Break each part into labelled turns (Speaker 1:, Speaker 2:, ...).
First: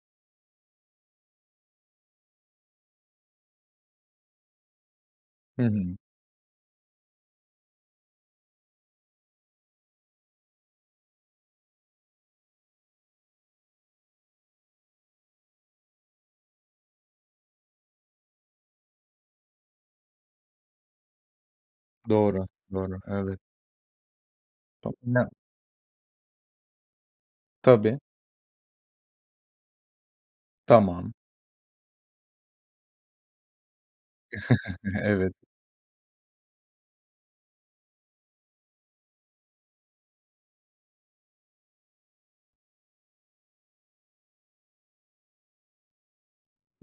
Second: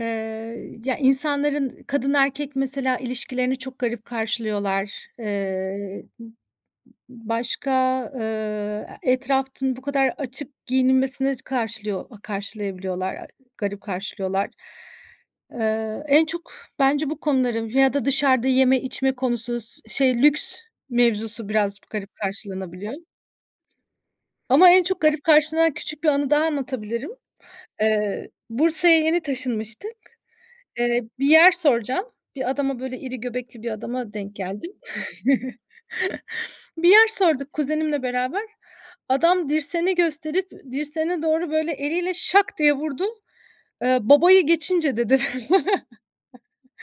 Speaker 1: Eee, ya, insanların kadın erkek mesela ilişkilerini çok garip karşılıyorlar.
Speaker 2: Hı hı.
Speaker 1: Eee, m m başka, eee, e etrafın bu kadar açık giyinilmesine s karşılıyor a karşılayabiliyorlar, a garip karşılıyorlar. Eee, en çok bence bu konuların ya da dışarda yeme içme konusu s şey, lüks mevzusu biraz p garip
Speaker 2: Doğru,
Speaker 1: karşılanabiliyor.
Speaker 2: doğru, evet.
Speaker 1: Ama en çok garip
Speaker 2: [unintelligible]
Speaker 1: karşılanan küçük bir anı daha anlatabilirim.
Speaker 2: Tabii.
Speaker 1: Eee, Bursa'ya yeni taşınmıştık. Eee,
Speaker 2: Tamam.
Speaker 1: bir yer soracağım. Bir adama, böyle, iri göbekli bir adama denk geldim.
Speaker 2: Evet.
Speaker 1: Bir yer sorduk kuzenimle beraber. Adam dirseğini gösterip, dirseğine doğru böyle eliyle şak diye vurdu. Eee, "Babayı geçince." dedi.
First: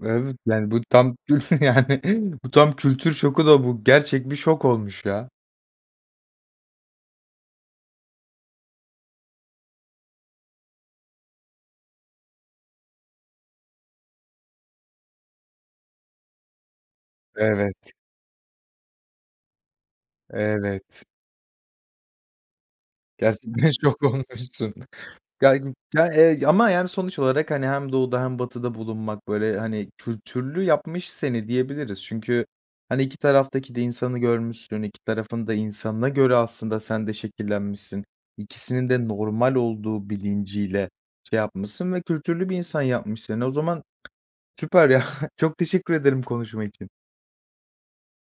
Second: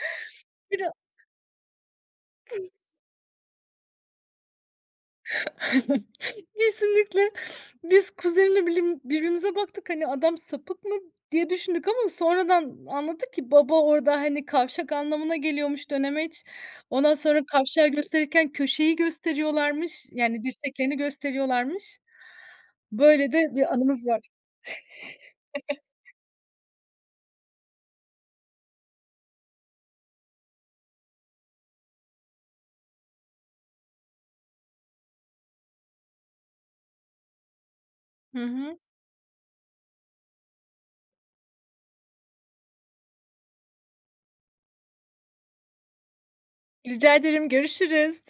Speaker 2: Evet, yani, bu
Speaker 1: Bira
Speaker 2: tam yani, bu tam kültür şoku da bu gerçek bir şok olmuş, ya.
Speaker 1: Kesinlikle. Biz kuzenimle bilim birbirimize baktık. Hani, "Adam sapık mı?" diye düşündük ama sonradan anladık ki baba orda, hani, kavşak anlamına geliyormuş, dönemeç. Ondan sonra kavşağı
Speaker 2: Evet.
Speaker 1: gösterirken köşeyi gösteriyorlarmış, yani, dirseklerini
Speaker 2: Evet.
Speaker 1: gösteriyorlarmış. Böyle de
Speaker 2: Gerçekten
Speaker 1: bir
Speaker 2: şok
Speaker 1: anımız var.
Speaker 2: olmuşsun. Gaygıp ya, eee, ama, yani, sonuç olarak, hani, hem doğuda hem batıda bulunmak, böyle, hani, kültürlü yapmış seni diyebiliriz. Çünkü, hani iki taraftaki de insanı görmüşsün, iki tarafın da insanına göre aslında sen de şekillenmişsin.
Speaker 1: Hı hı.
Speaker 2: İkisinin de normal olduğu bilinciyle şey yapmışsın ve kültürlü bir insan yapmış seni. O zaman süper, ya. Çok teşekkür ederim konuşma için.
Speaker 1: Rica ederim. Görüşürüz.